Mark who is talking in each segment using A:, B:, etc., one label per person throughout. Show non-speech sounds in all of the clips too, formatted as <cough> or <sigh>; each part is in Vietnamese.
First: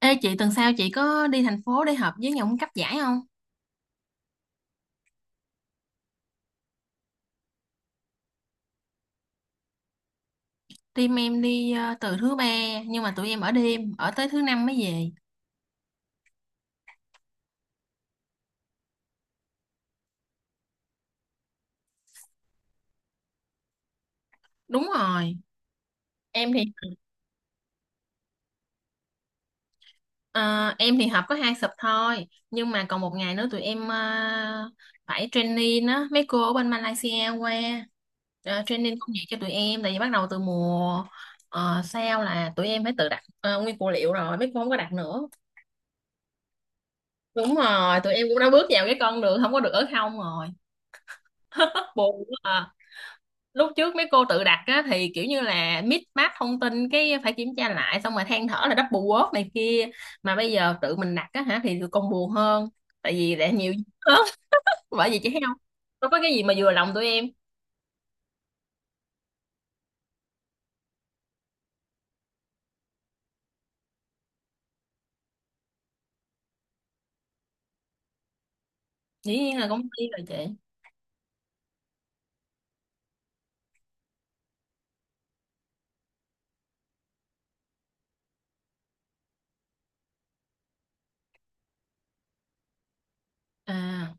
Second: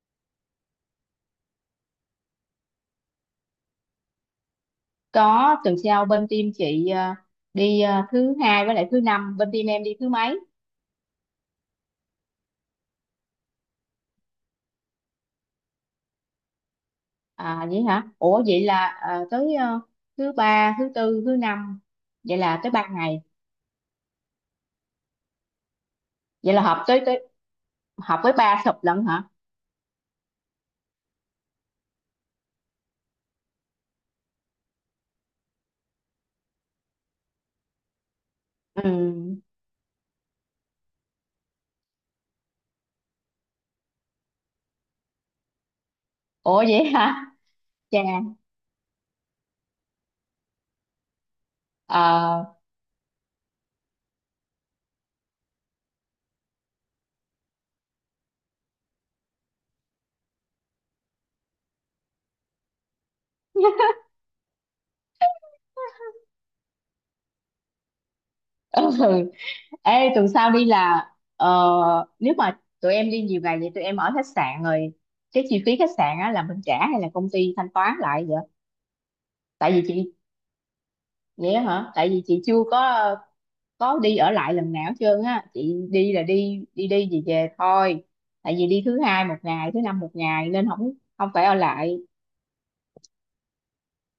A: Ê chị, tuần sau chị có đi thành phố để họp với nhóm cấp giải không?
B: Có, tuần sau bên team chị đi thứ hai với lại thứ năm. Bên team em đi thứ mấy?
A: Team em đi từ thứ ba, nhưng mà tụi em ở đêm tới thứ năm mới về.
B: À vậy hả? Ủa vậy là tới thứ ba, thứ tư, thứ năm. Vậy là tới ba ngày.
A: Đúng rồi. Em
B: Vậy là
A: thì
B: họp tới tới họp với ba sập lận hả?
A: ờ, em thì họp có hai sub thôi, nhưng mà còn một ngày nữa tụi em phải training á mấy cô ở bên Malaysia qua, training công việc cho
B: Ừ.
A: tụi em, tại vì bắt đầu từ mùa sau là tụi em phải tự đặt nguyên phụ liệu rồi, mấy cô không có đặt nữa.
B: Ủa vậy hả?
A: Đúng
B: Chà.
A: rồi, tụi em cũng đã bước vào cái con đường không có được ở không rồi. Buồn quá
B: Ờ.
A: à. Lúc trước mấy cô tự đặt á, thì kiểu như là mix match thông tin, cái phải kiểm tra lại, xong rồi than thở là double word này kia, mà bây giờ tự mình đặt á hả thì tụi con buồn hơn, tại vì đã nhiều
B: <laughs>
A: hơn. <laughs> Bởi vì chị thấy không, đâu có cái gì mà vừa lòng tụi em.
B: Ừ. Ê, tuần sau đi là ờ, nếu mà tụi em đi nhiều ngày vậy tụi em ở khách sạn rồi, cái chi phí khách sạn á là mình trả hay là công ty thanh toán lại vậy?
A: Dĩ nhiên là
B: Tại
A: công
B: vì
A: ty
B: chị,
A: rồi chị.
B: vậy á hả? Tại vì chị chưa có đi ở lại lần nào hết trơn á. Chị đi là đi đi đi về về thôi, tại vì đi thứ hai một ngày, thứ năm một ngày nên không không phải ở lại.
A: À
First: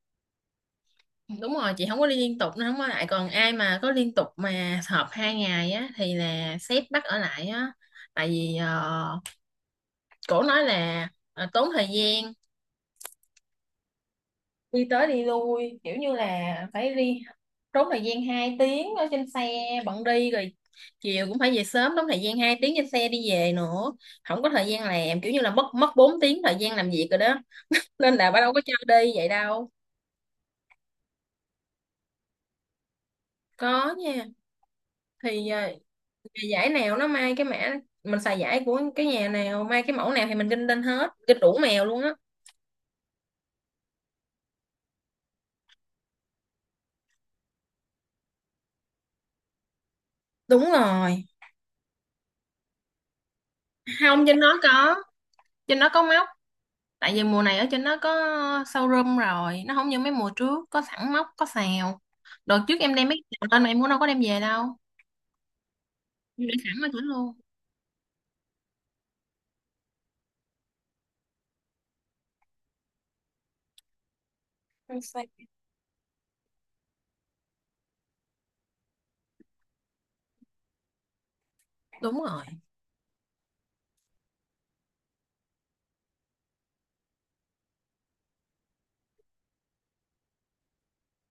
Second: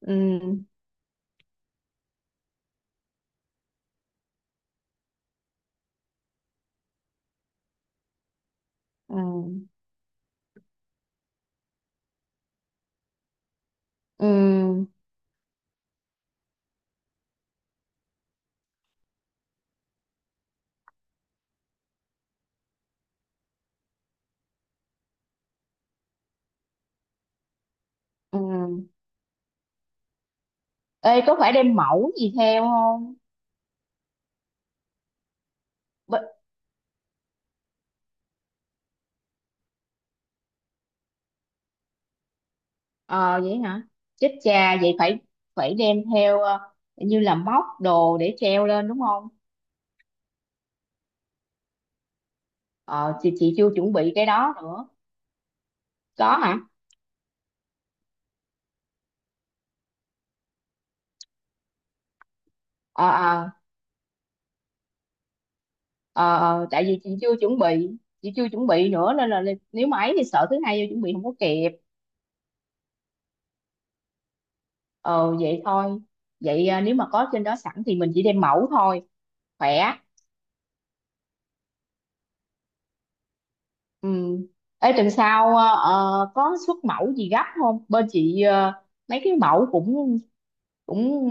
B: Ừ,
A: đúng rồi, chị không có đi liên tục nó không có lại, còn ai mà có liên tục mà họp hai ngày á thì là sếp bắt ở lại á. Tại vì
B: ừ,
A: cổ nói là tốn thời gian đi
B: ừ,
A: tới đi lui, kiểu như là phải đi trốn thời gian 2 tiếng ở trên xe bận đi rồi, chiều cũng phải về sớm, đóng thời gian 2 tiếng trên xe đi về nữa, không có thời gian làm, kiểu như là mất mất 4 tiếng thời gian làm việc rồi đó, nên là
B: ừ.
A: bà đâu có chơi đi vậy đâu.
B: Ê, có phải đem mẫu gì theo không?
A: Có nha, thì
B: B.
A: nhà giải nào nó may cái mã, mình xài giải của cái nhà nào may cái mẫu nào thì mình kinh lên hết, kinh đủ mèo luôn á.
B: Ờ vậy hả? Chết cha, vậy phải phải đem theo như là móc đồ để treo lên đúng không?
A: Đúng rồi,
B: Ờ, chị chưa chuẩn bị
A: không,
B: cái
A: trên
B: đó
A: đó
B: nữa.
A: có, trên đó có móc.
B: Có hả?
A: Tại vì mùa này ở trên nó có showroom rồi, nó không như mấy mùa trước có sẵn móc có xào. Đợt trước em
B: Ờ,
A: đem mấy cái xào
B: ờ.
A: lên mà em cũng đâu có đem về đâu,
B: Ờ,
A: em để
B: ờ,
A: sẵn
B: tại
A: ở chỗ
B: vì chị
A: luôn.
B: chưa chuẩn bị chị chưa chuẩn bị nữa, nên là nếu mà ấy thì sợ thứ hai vô chuẩn bị không có kịp. Ờ vậy thôi. Vậy à, nếu mà có trên đó sẵn thì mình chỉ đem mẫu thôi, khỏe.
A: Đúng rồi.
B: Ừ. Ê, tuần sau à, có xuất mẫu gì gấp không? Bên chị mấy cái mẫu cũng cũng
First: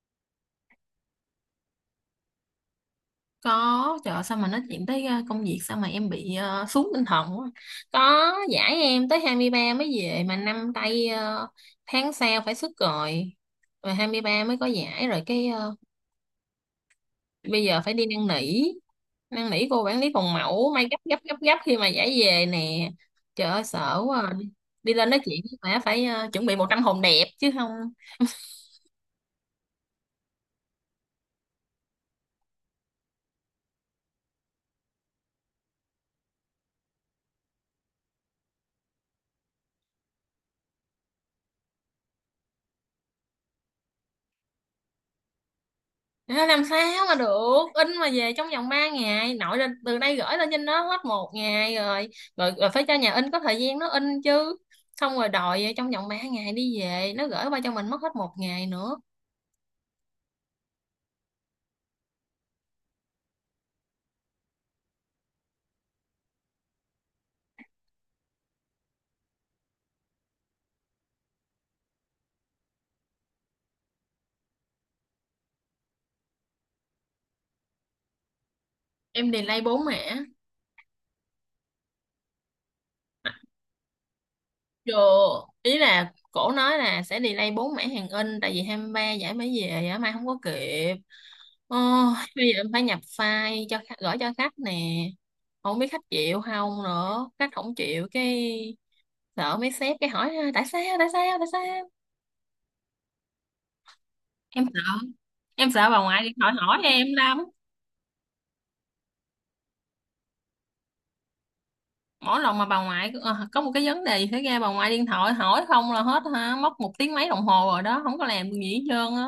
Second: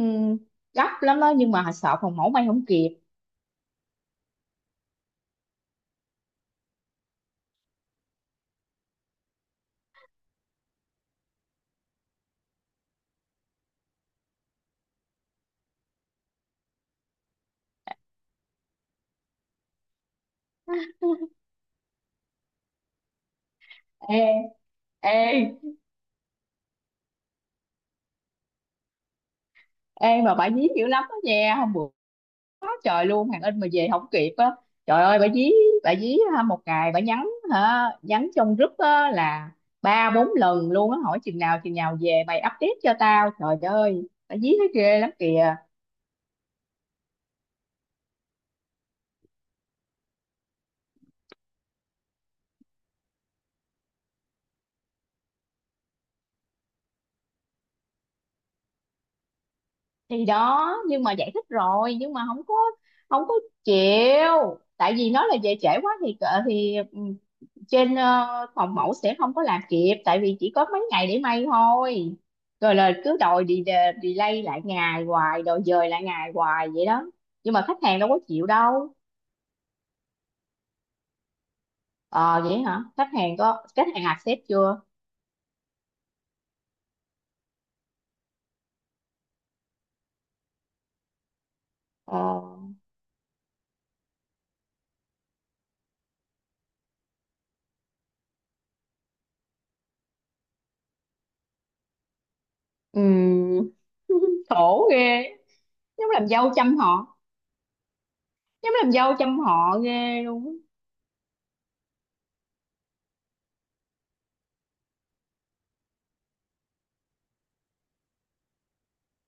B: gấp lắm đó, nhưng mà sợ phòng mẫu may không kịp.
A: Có, trời ơi, sao mà nói chuyện tới công việc sao mà em bị xuống tinh thần quá. Có giải em tới 23 mới về, mà năm tay tháng sau phải xuất rồi, mà 23 mới có giải rồi cái bây giờ phải đi năn nỉ, năn nỉ cô quản lý phòng mẫu may gấp gấp gấp gấp khi mà giải về nè. Trời ơi sợ quá
B: ê
A: à. Đi lên
B: ê
A: nói chuyện với mẹ phải chuẩn bị 100 hồn đẹp chứ không.
B: ê mà bà dí dữ lắm đó nha. Hôm bữa quá trời luôn, hàng in mà về không kịp á. Trời ơi bà dí, bà dí ha, một ngày bà nhắn hả, nhắn trong group á là ba bốn lần luôn á, hỏi chừng nào về mày update cho tao. Trời ơi, bà dí nó ghê lắm kìa.
A: Nó làm sao mà được in mà về trong vòng 3 ngày, nội lên từ đây gửi lên trên đó hết một ngày rồi, rồi phải cho nhà in có thời gian nó in chứ, xong rồi đòi trong vòng 3 ngày đi về, nó gửi qua cho mình mất hết một ngày nữa.
B: Thì đó, nhưng mà giải thích rồi, nhưng mà không có chịu, tại vì nó là về trễ quá thì ừ, trên phòng mẫu sẽ không có làm kịp, tại vì chỉ có mấy ngày để may thôi. Rồi là cứ đòi đi delay lại ngày hoài, đòi dời lại ngày hoài vậy đó. Nhưng mà khách hàng đâu có chịu đâu.
A: Em delay bốn mẻ.
B: Ờ vậy hả? Khách hàng accept chưa?
A: Rồi, ý là cổ nói là sẽ delay bốn mẻ hàng in, tại vì 23 giải mới về á, mai không có kịp. Ôi,
B: Ờ.
A: bây giờ em phải nhập file cho khách- gửi cho khách nè. Không biết khách chịu không nữa, khách không chịu cái sợ mấy sếp cái hỏi tại sao, tại sao, tại sao.
B: Ừm. <laughs>
A: Em sợ,
B: Khổ ghê.
A: em sợ bà
B: Giống
A: ngoại
B: làm
A: điện
B: dâu
A: thoại hỏi
B: chăm
A: em
B: họ,
A: lắm.
B: giống làm dâu chăm họ ghê luôn á.
A: Mỗi lần mà bà ngoại có một cái vấn đề gì xảy ra, bà ngoại điện thoại hỏi không là hết hả, mất một tiếng mấy đồng hồ rồi đó, không có làm được gì hết trơn á.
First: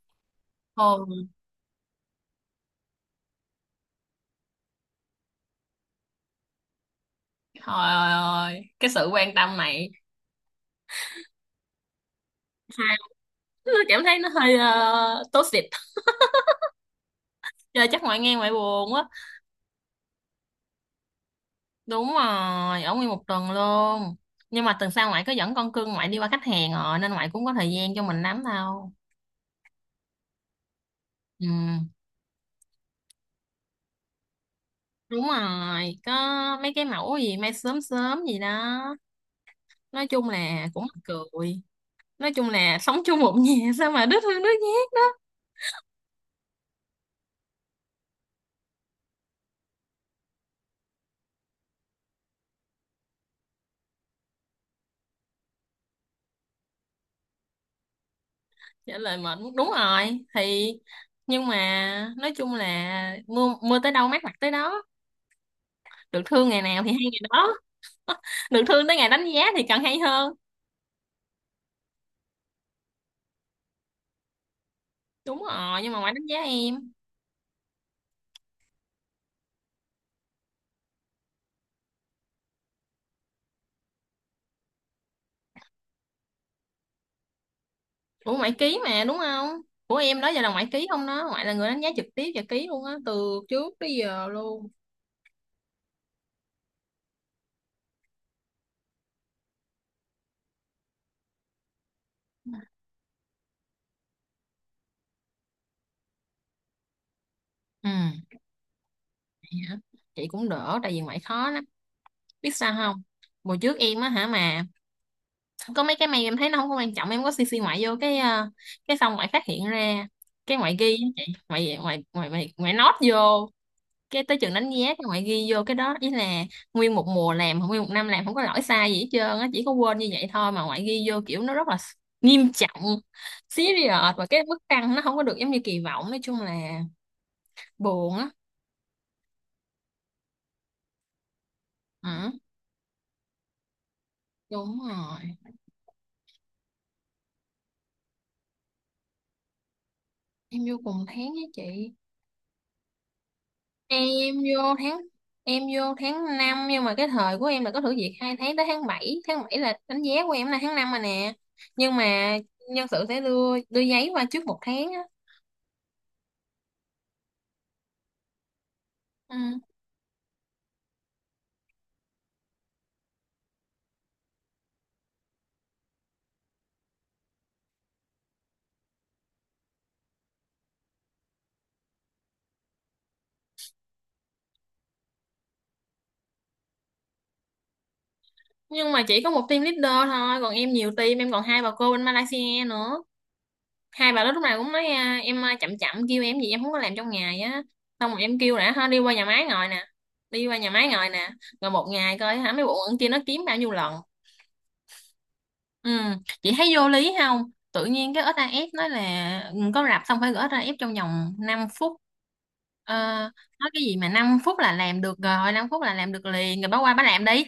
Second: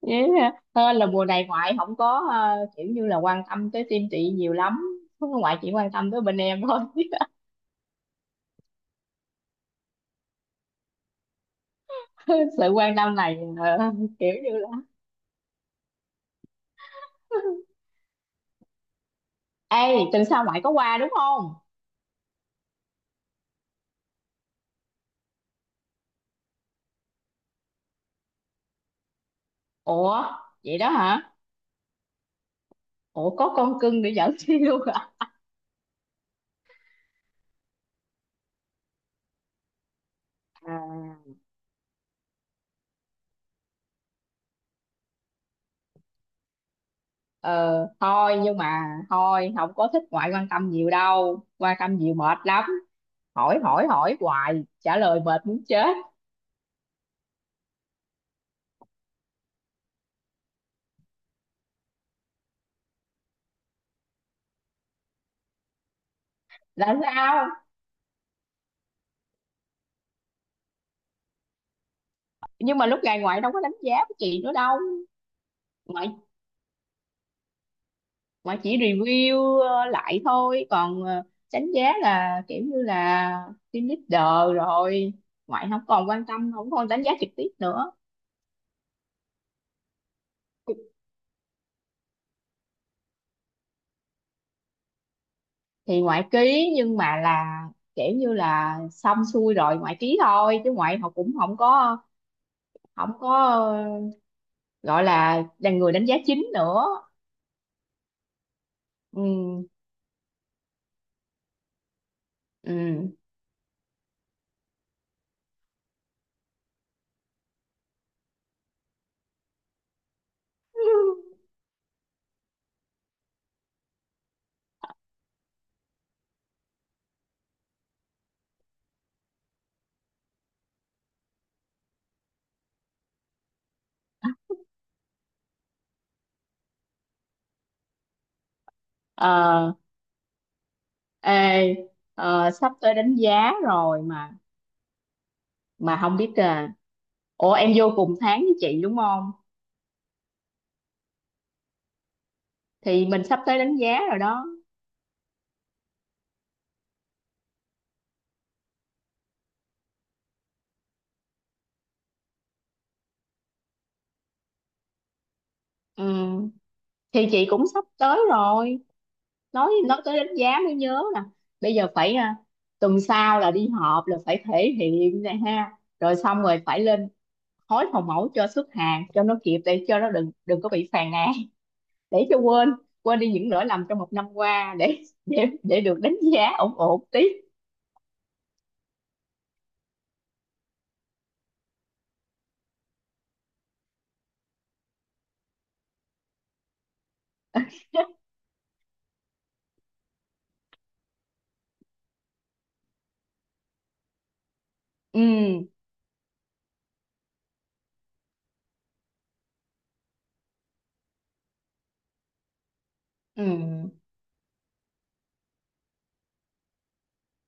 B: Với hơn là mùa này ngoại không có kiểu như là quan tâm tới team chị nhiều lắm, ngoại chỉ quan tâm tới bên em thôi.
A: Trời ơi, cái sự quan tâm này
B: <laughs> Sự quan tâm này
A: tôi cảm thấy nó
B: kiểu
A: hơi
B: như là.
A: toxic.
B: <laughs>
A: Giờ chắc ngoại nghe ngoại buồn quá.
B: Ê, tuần sau ngoại có qua đúng không?
A: Đúng rồi, ở nguyên một tuần luôn. Nhưng mà tuần sau ngoại có dẫn con cưng ngoại đi qua khách hàng rồi, nên ngoại cũng có thời gian cho mình lắm đâu.
B: Ủa vậy đó hả?
A: Ừ,
B: Ủa, có con cưng để dẫn đi <laughs> luôn hả?
A: đúng rồi, có mấy cái mẫu gì may sớm sớm gì đó. Nói chung là
B: À.
A: cũng mắc cười. Nói chung là sống chung một nhà <laughs> sao mà đứt hơn đứt nhát đó.
B: ờ Thôi, nhưng mà thôi không có thích ngoại quan tâm nhiều đâu, quan tâm nhiều mệt lắm. Hỏi hỏi hỏi hoài, trả lời mệt muốn chết.
A: Trả lời mệt muốn- đúng rồi thì, nhưng mà nói chung là mưa mưa tới đâu mát mặt tới đó, được thương ngày nào thì
B: Là
A: hay ngày
B: sao?
A: đó, được thương tới ngày đánh giá thì càng hay hơn.
B: Nhưng mà lúc này ngoại đâu có đánh giá của chị nữa đâu.
A: Đúng rồi, nhưng mà ngoại
B: ngoại
A: đánh giá em.
B: ngoại chỉ review lại thôi, còn đánh giá là kiểu như là team leader rồi, ngoại không còn quan tâm, không còn đánh giá trực tiếp nữa.
A: Ủa ngoại ký mà đúng không, của em đó giờ là ngoại ký không đó, ngoại là người đánh giá trực tiếp và ký luôn á từ trước tới giờ luôn.
B: Thì ngoại ký, nhưng mà là kiểu như là xong xuôi rồi ngoại ký thôi, chứ ngoại họ cũng không có gọi là người đánh giá chính nữa.
A: Ừ
B: Ừ.
A: vậy hả? Chị cũng đỡ tại vì ngoại khó lắm, biết sao không,
B: Ừ.
A: hồi trước em á hả, mà có mấy cái mày em thấy nó không có quan trọng em có cc ngoại vô cái cái xong ngoại phát hiện ra, cái ngoại ghi á chị, ngoại ngoại ngoại ngoại, ngoại nốt vô, cái tới chừng đánh giá các bạn ghi vô cái đó ý là, nguyên một mùa làm nguyên một năm làm không có lỗi sai gì hết trơn á, chỉ có quên như vậy thôi mà ngoại ghi vô kiểu nó rất là nghiêm trọng, serious, và cái mức tăng nó không có được giống như kỳ vọng, nói chung là buồn á.
B: Ờ. Ê.
A: Ừ,
B: Sắp tới đánh giá rồi mà
A: đúng rồi,
B: mà không biết à. Ủa em vô cùng tháng với chị đúng không?
A: em vô cùng tháng với chị.
B: Thì mình sắp tới đánh giá rồi
A: em
B: đó.
A: vô tháng em vô tháng năm, nhưng mà cái thời của em là có thử việc hai tháng tới tháng bảy, tháng 7 là đánh giá của em, là tháng 5 mà nè, nhưng mà nhân sự sẽ đưa đưa giấy qua trước một tháng á.
B: Ừ. Thì chị cũng sắp tới rồi.
A: Ừ.
B: Nói tới đánh giá mới nhớ nè, bây giờ phải tuần sau là đi họp là phải thể hiện này ha, rồi xong rồi phải lên hối phòng mẫu cho xuất hàng cho nó kịp để cho nó đừng đừng có bị phàn nàn, để cho quên, quên đi những lỗi lầm trong một năm qua để được đánh giá ổn ổn tí.
A: Nhưng mà chỉ có một team leader thôi, còn em nhiều team, em còn hai bà cô bên Malaysia nữa, hai bà đó lúc nào cũng nói à, em à, chậm chậm kêu em gì em không có làm trong ngày á. Xong rồi
B: <laughs>
A: em kêu đã ha, đi qua nhà máy ngồi nè, đi qua nhà máy ngồi nè, rồi một ngày coi hả mấy bộ ẩn kia nó kiếm bao nhiêu lần.
B: Ừ.
A: Ừ. Chị thấy vô lý không, tự nhiên cái ét a ép nói là ừ, có rạp xong phải gửi ét a ép trong vòng 5 phút. Ờ, nói cái
B: Ừ.
A: gì mà 5 phút là làm được rồi, 5 phút là làm được liền rồi bà qua bà làm đi.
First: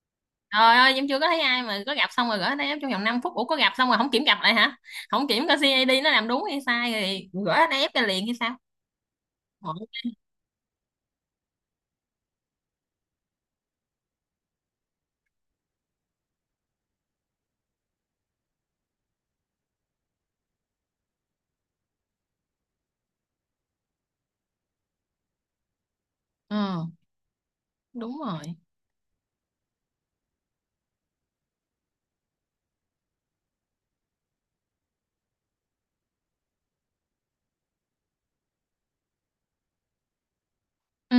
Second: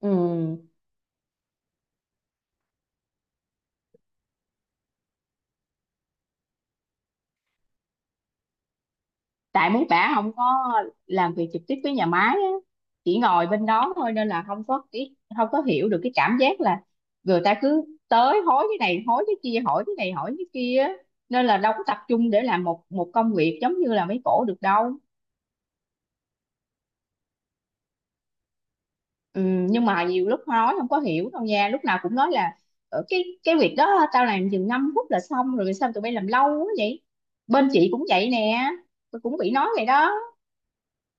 B: Ừ.
A: Trời ơi, em chưa có thấy ai mà có gặp xong rồi gửi đây trong vòng 5 phút. Ủa có gặp xong rồi không kiểm gặp lại hả? Không kiểm coi CID nó làm đúng hay sai rồi gửi đây ép ra liền hay sao?
B: Tại
A: Ủa,
B: mấy bả không có làm việc trực tiếp với nhà máy á, chỉ ngồi bên đó thôi, nên là không có hiểu được cái cảm giác là người ta cứ tới hối cái này hối cái kia, hỏi cái này hỏi cái kia á. Nên là đâu có tập trung để làm một một công việc giống như là mấy cổ được đâu.
A: ừ, đúng rồi.
B: Ừ. Nhưng mà nhiều lúc nói không có hiểu đâu nha, lúc nào cũng nói là: "Ờ, cái việc đó tao làm chừng 5 phút là xong rồi, sao tụi bay làm lâu quá vậy?" Bên chị cũng vậy nè, tôi cũng bị nói vậy đó.
A: Ừ,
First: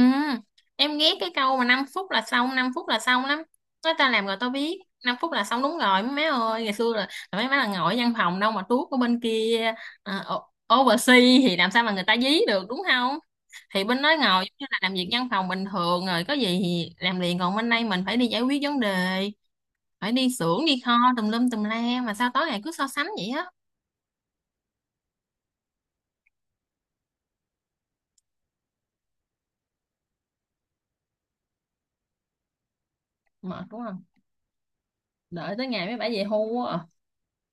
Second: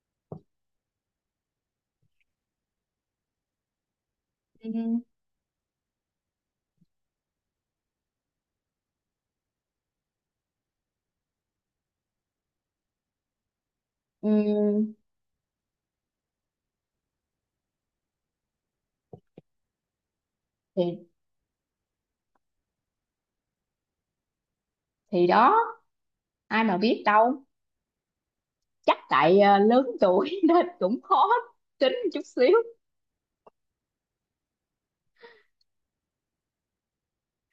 A: em ghét cái câu mà 5 phút là xong, 5 phút là xong lắm. Nói ta làm rồi tao
B: Ừ.
A: biết. 5 phút là xong đúng rồi mấy má ơi. Ngày xưa là mấy má là ngồi ở văn phòng đâu mà tuốt ở bên kia, à, o- oversea thì làm sao mà người ta dí được đúng không? Thì bên đó ngồi giống như là làm
B: Ừ.
A: việc văn phòng bình thường rồi, có gì thì làm liền, còn bên đây mình phải đi giải quyết vấn đề, phải đi xưởng đi kho
B: thì
A: tùm lum tùm la, mà sao tối ngày cứ so sánh vậy á.
B: thì đó, ai mà biết đâu. Chắc tại lớn tuổi <laughs> nên cũng khó tính chút xíu
A: Mệt đúng không, đợi tới ngày mấy bả về hưu quá à.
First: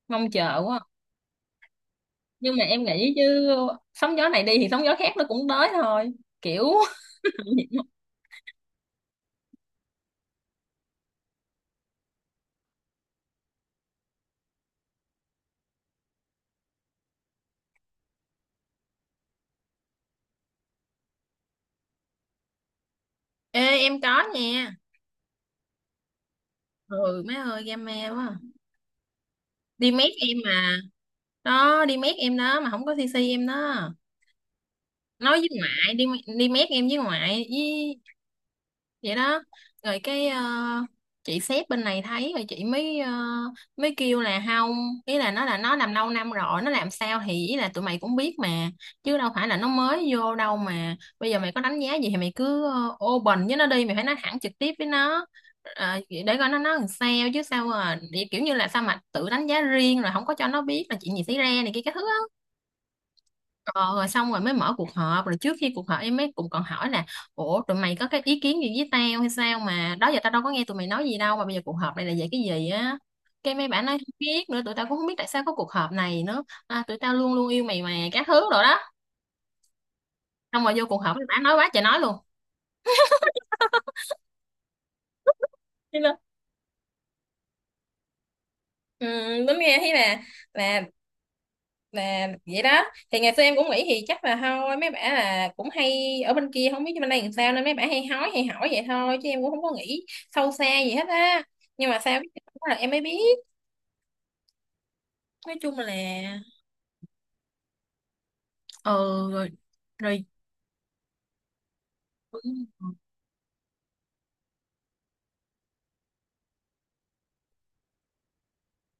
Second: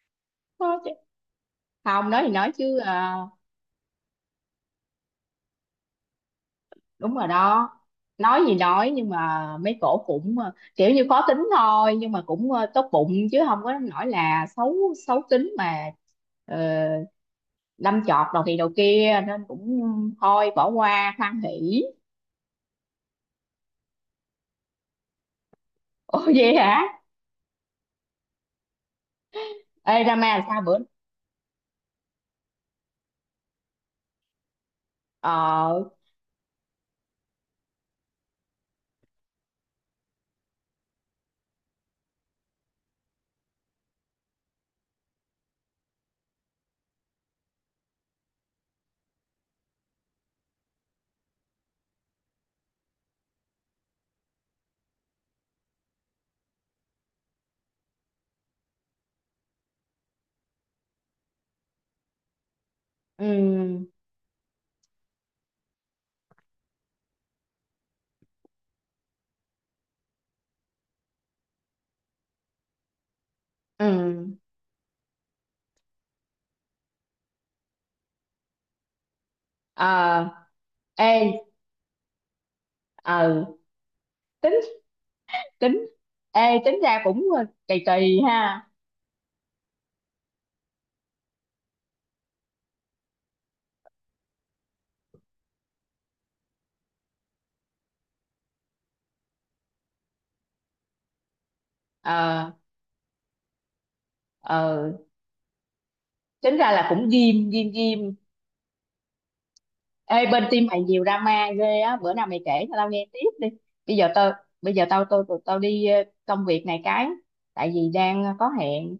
A: Mong chờ
B: thôi.
A: quá à.
B: Chứ không, nói thì nói
A: Nhưng mà
B: chứ
A: em nghĩ chứ, sóng gió này đi thì sóng gió khác nó cũng tới thôi, kiểu
B: đúng rồi đó.
A: <laughs>
B: Nói gì nói, nhưng mà mấy cổ cũng kiểu như khó tính thôi, nhưng mà cũng tốt bụng, chứ không có nói là xấu, xấu tính mà. Ờ, đâm chọt đầu thì đầu kia, nên cũng thôi, bỏ qua hoan hỉ.
A: ê em có nha.
B: Ồ vậy hả?
A: Ừ mấy ơi game me quá à. Đi
B: Ê,
A: mét
B: Rama
A: em
B: sao
A: mà,
B: bữa.
A: đó đi mét em đó mà không có cc em đó, nói với
B: Ờ.
A: ngoại đi, đi mét em với ngoại với, vậy đó. Rồi cái chị sếp bên này thấy rồi, chị mới mới kêu là không, ý là nó làm lâu năm rồi, nó làm sao thì ý là tụi mày cũng biết mà, chứ đâu phải là nó mới vô đâu, mà bây giờ mày có đánh giá gì thì mày cứ open với nó đi, mày phải nói thẳng trực tiếp với nó. Ờ, để coi nó nói làm sao, chứ sao mà kiểu như là sao mà tự đánh giá riêng rồi không có cho nó biết là chuyện gì xảy ra này kia các thứ á.
B: Ừ.
A: Ờ, rồi xong rồi mới mở cuộc họp, rồi trước khi cuộc họp em mới cũng còn hỏi là ủa tụi mày có cái ý kiến gì với tao hay sao, mà đó giờ tao đâu có nghe tụi mày nói gì đâu mà bây giờ cuộc họp này là về cái gì á. Cái mấy bạn nói không
B: Ừ.
A: biết nữa, tụi tao cũng không biết tại sao có cuộc họp này nữa à, tụi tao luôn luôn yêu mày mà các thứ rồi đó.
B: Ờ.
A: Xong rồi vô cuộc
B: Ê.
A: họp mấy bạn nói quá trời nói luôn.
B: Ừ. Tính. Ê, tính ra cũng kỳ kỳ ha.
A: Ừ, đúng nghe thấy là, là là vậy đó. Thì ngày xưa em cũng nghĩ thì chắc là thôi mấy bả là cũng hay ở bên kia không biết bên đây làm sao, nên mấy bả hay hói hay hỏi vậy thôi, chứ em cũng không có nghĩ sâu xa gì hết á, nhưng mà sao biết
B: Ờ.
A: là em mới biết.
B: Ờ.
A: Nói chung là
B: Tính ra là cũng ghim ghim ghim.
A: ừ, rồi rồi.
B: Ê, bên team mày nhiều drama ghê á, bữa nào mày kể cho tao
A: Ừ,
B: nghe tiếp đi. Bây giờ tao, tao đi công việc này cái, tại vì đang có hẹn,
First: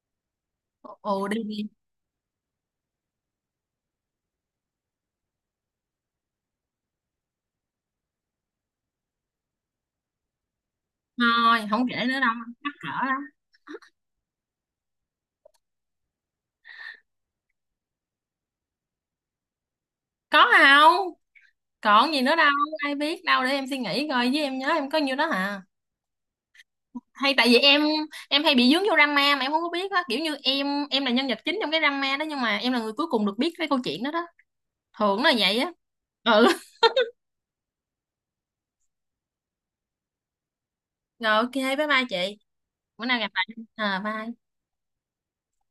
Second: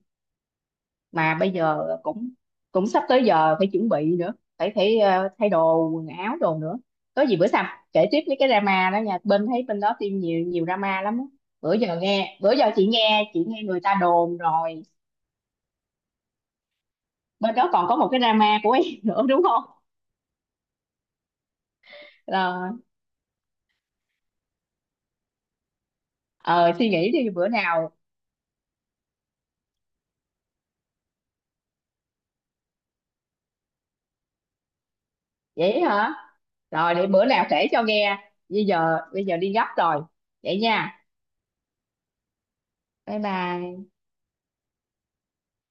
A: ừ,
B: mà
A: đi
B: bây
A: đi.
B: giờ cũng cũng sắp tới giờ phải chuẩn bị nữa, phải phải ờ, thay đồ quần áo đồ nữa. Có gì bữa sau kể tiếp mấy cái drama đó nha, bên đó team nhiều nhiều drama lắm á.
A: Thôi
B: Bữa
A: không
B: giờ
A: kể nữa đâu,
B: nghe, bữa giờ
A: mắc
B: chị
A: cỡ lắm.
B: nghe, chị nghe người ta đồn rồi. Bên đó còn có một cái drama của em <laughs> nữa đúng không?
A: Có không, còn gì nữa đâu,
B: Là
A: ai biết đâu, để em suy nghĩ coi, với em nhớ em có nhiêu đó hả.
B: ờ, suy nghĩ đi
A: Hay tại
B: bữa
A: vì em
B: nào.
A: em hay bị dướng vô drama mà em không có biết á, kiểu như em là nhân vật chính trong cái drama đó, nhưng mà em là người cuối cùng được biết cái câu chuyện đó đó, thường là vậy á.
B: Vậy hả?
A: Ừ <laughs>
B: Rồi, để bữa nào kể cho nghe, bây giờ đi gấp rồi. Vậy nha.
A: rồi ok bye bye chị, bữa nào
B: Bye
A: gặp lại,
B: bye.
A: à bye.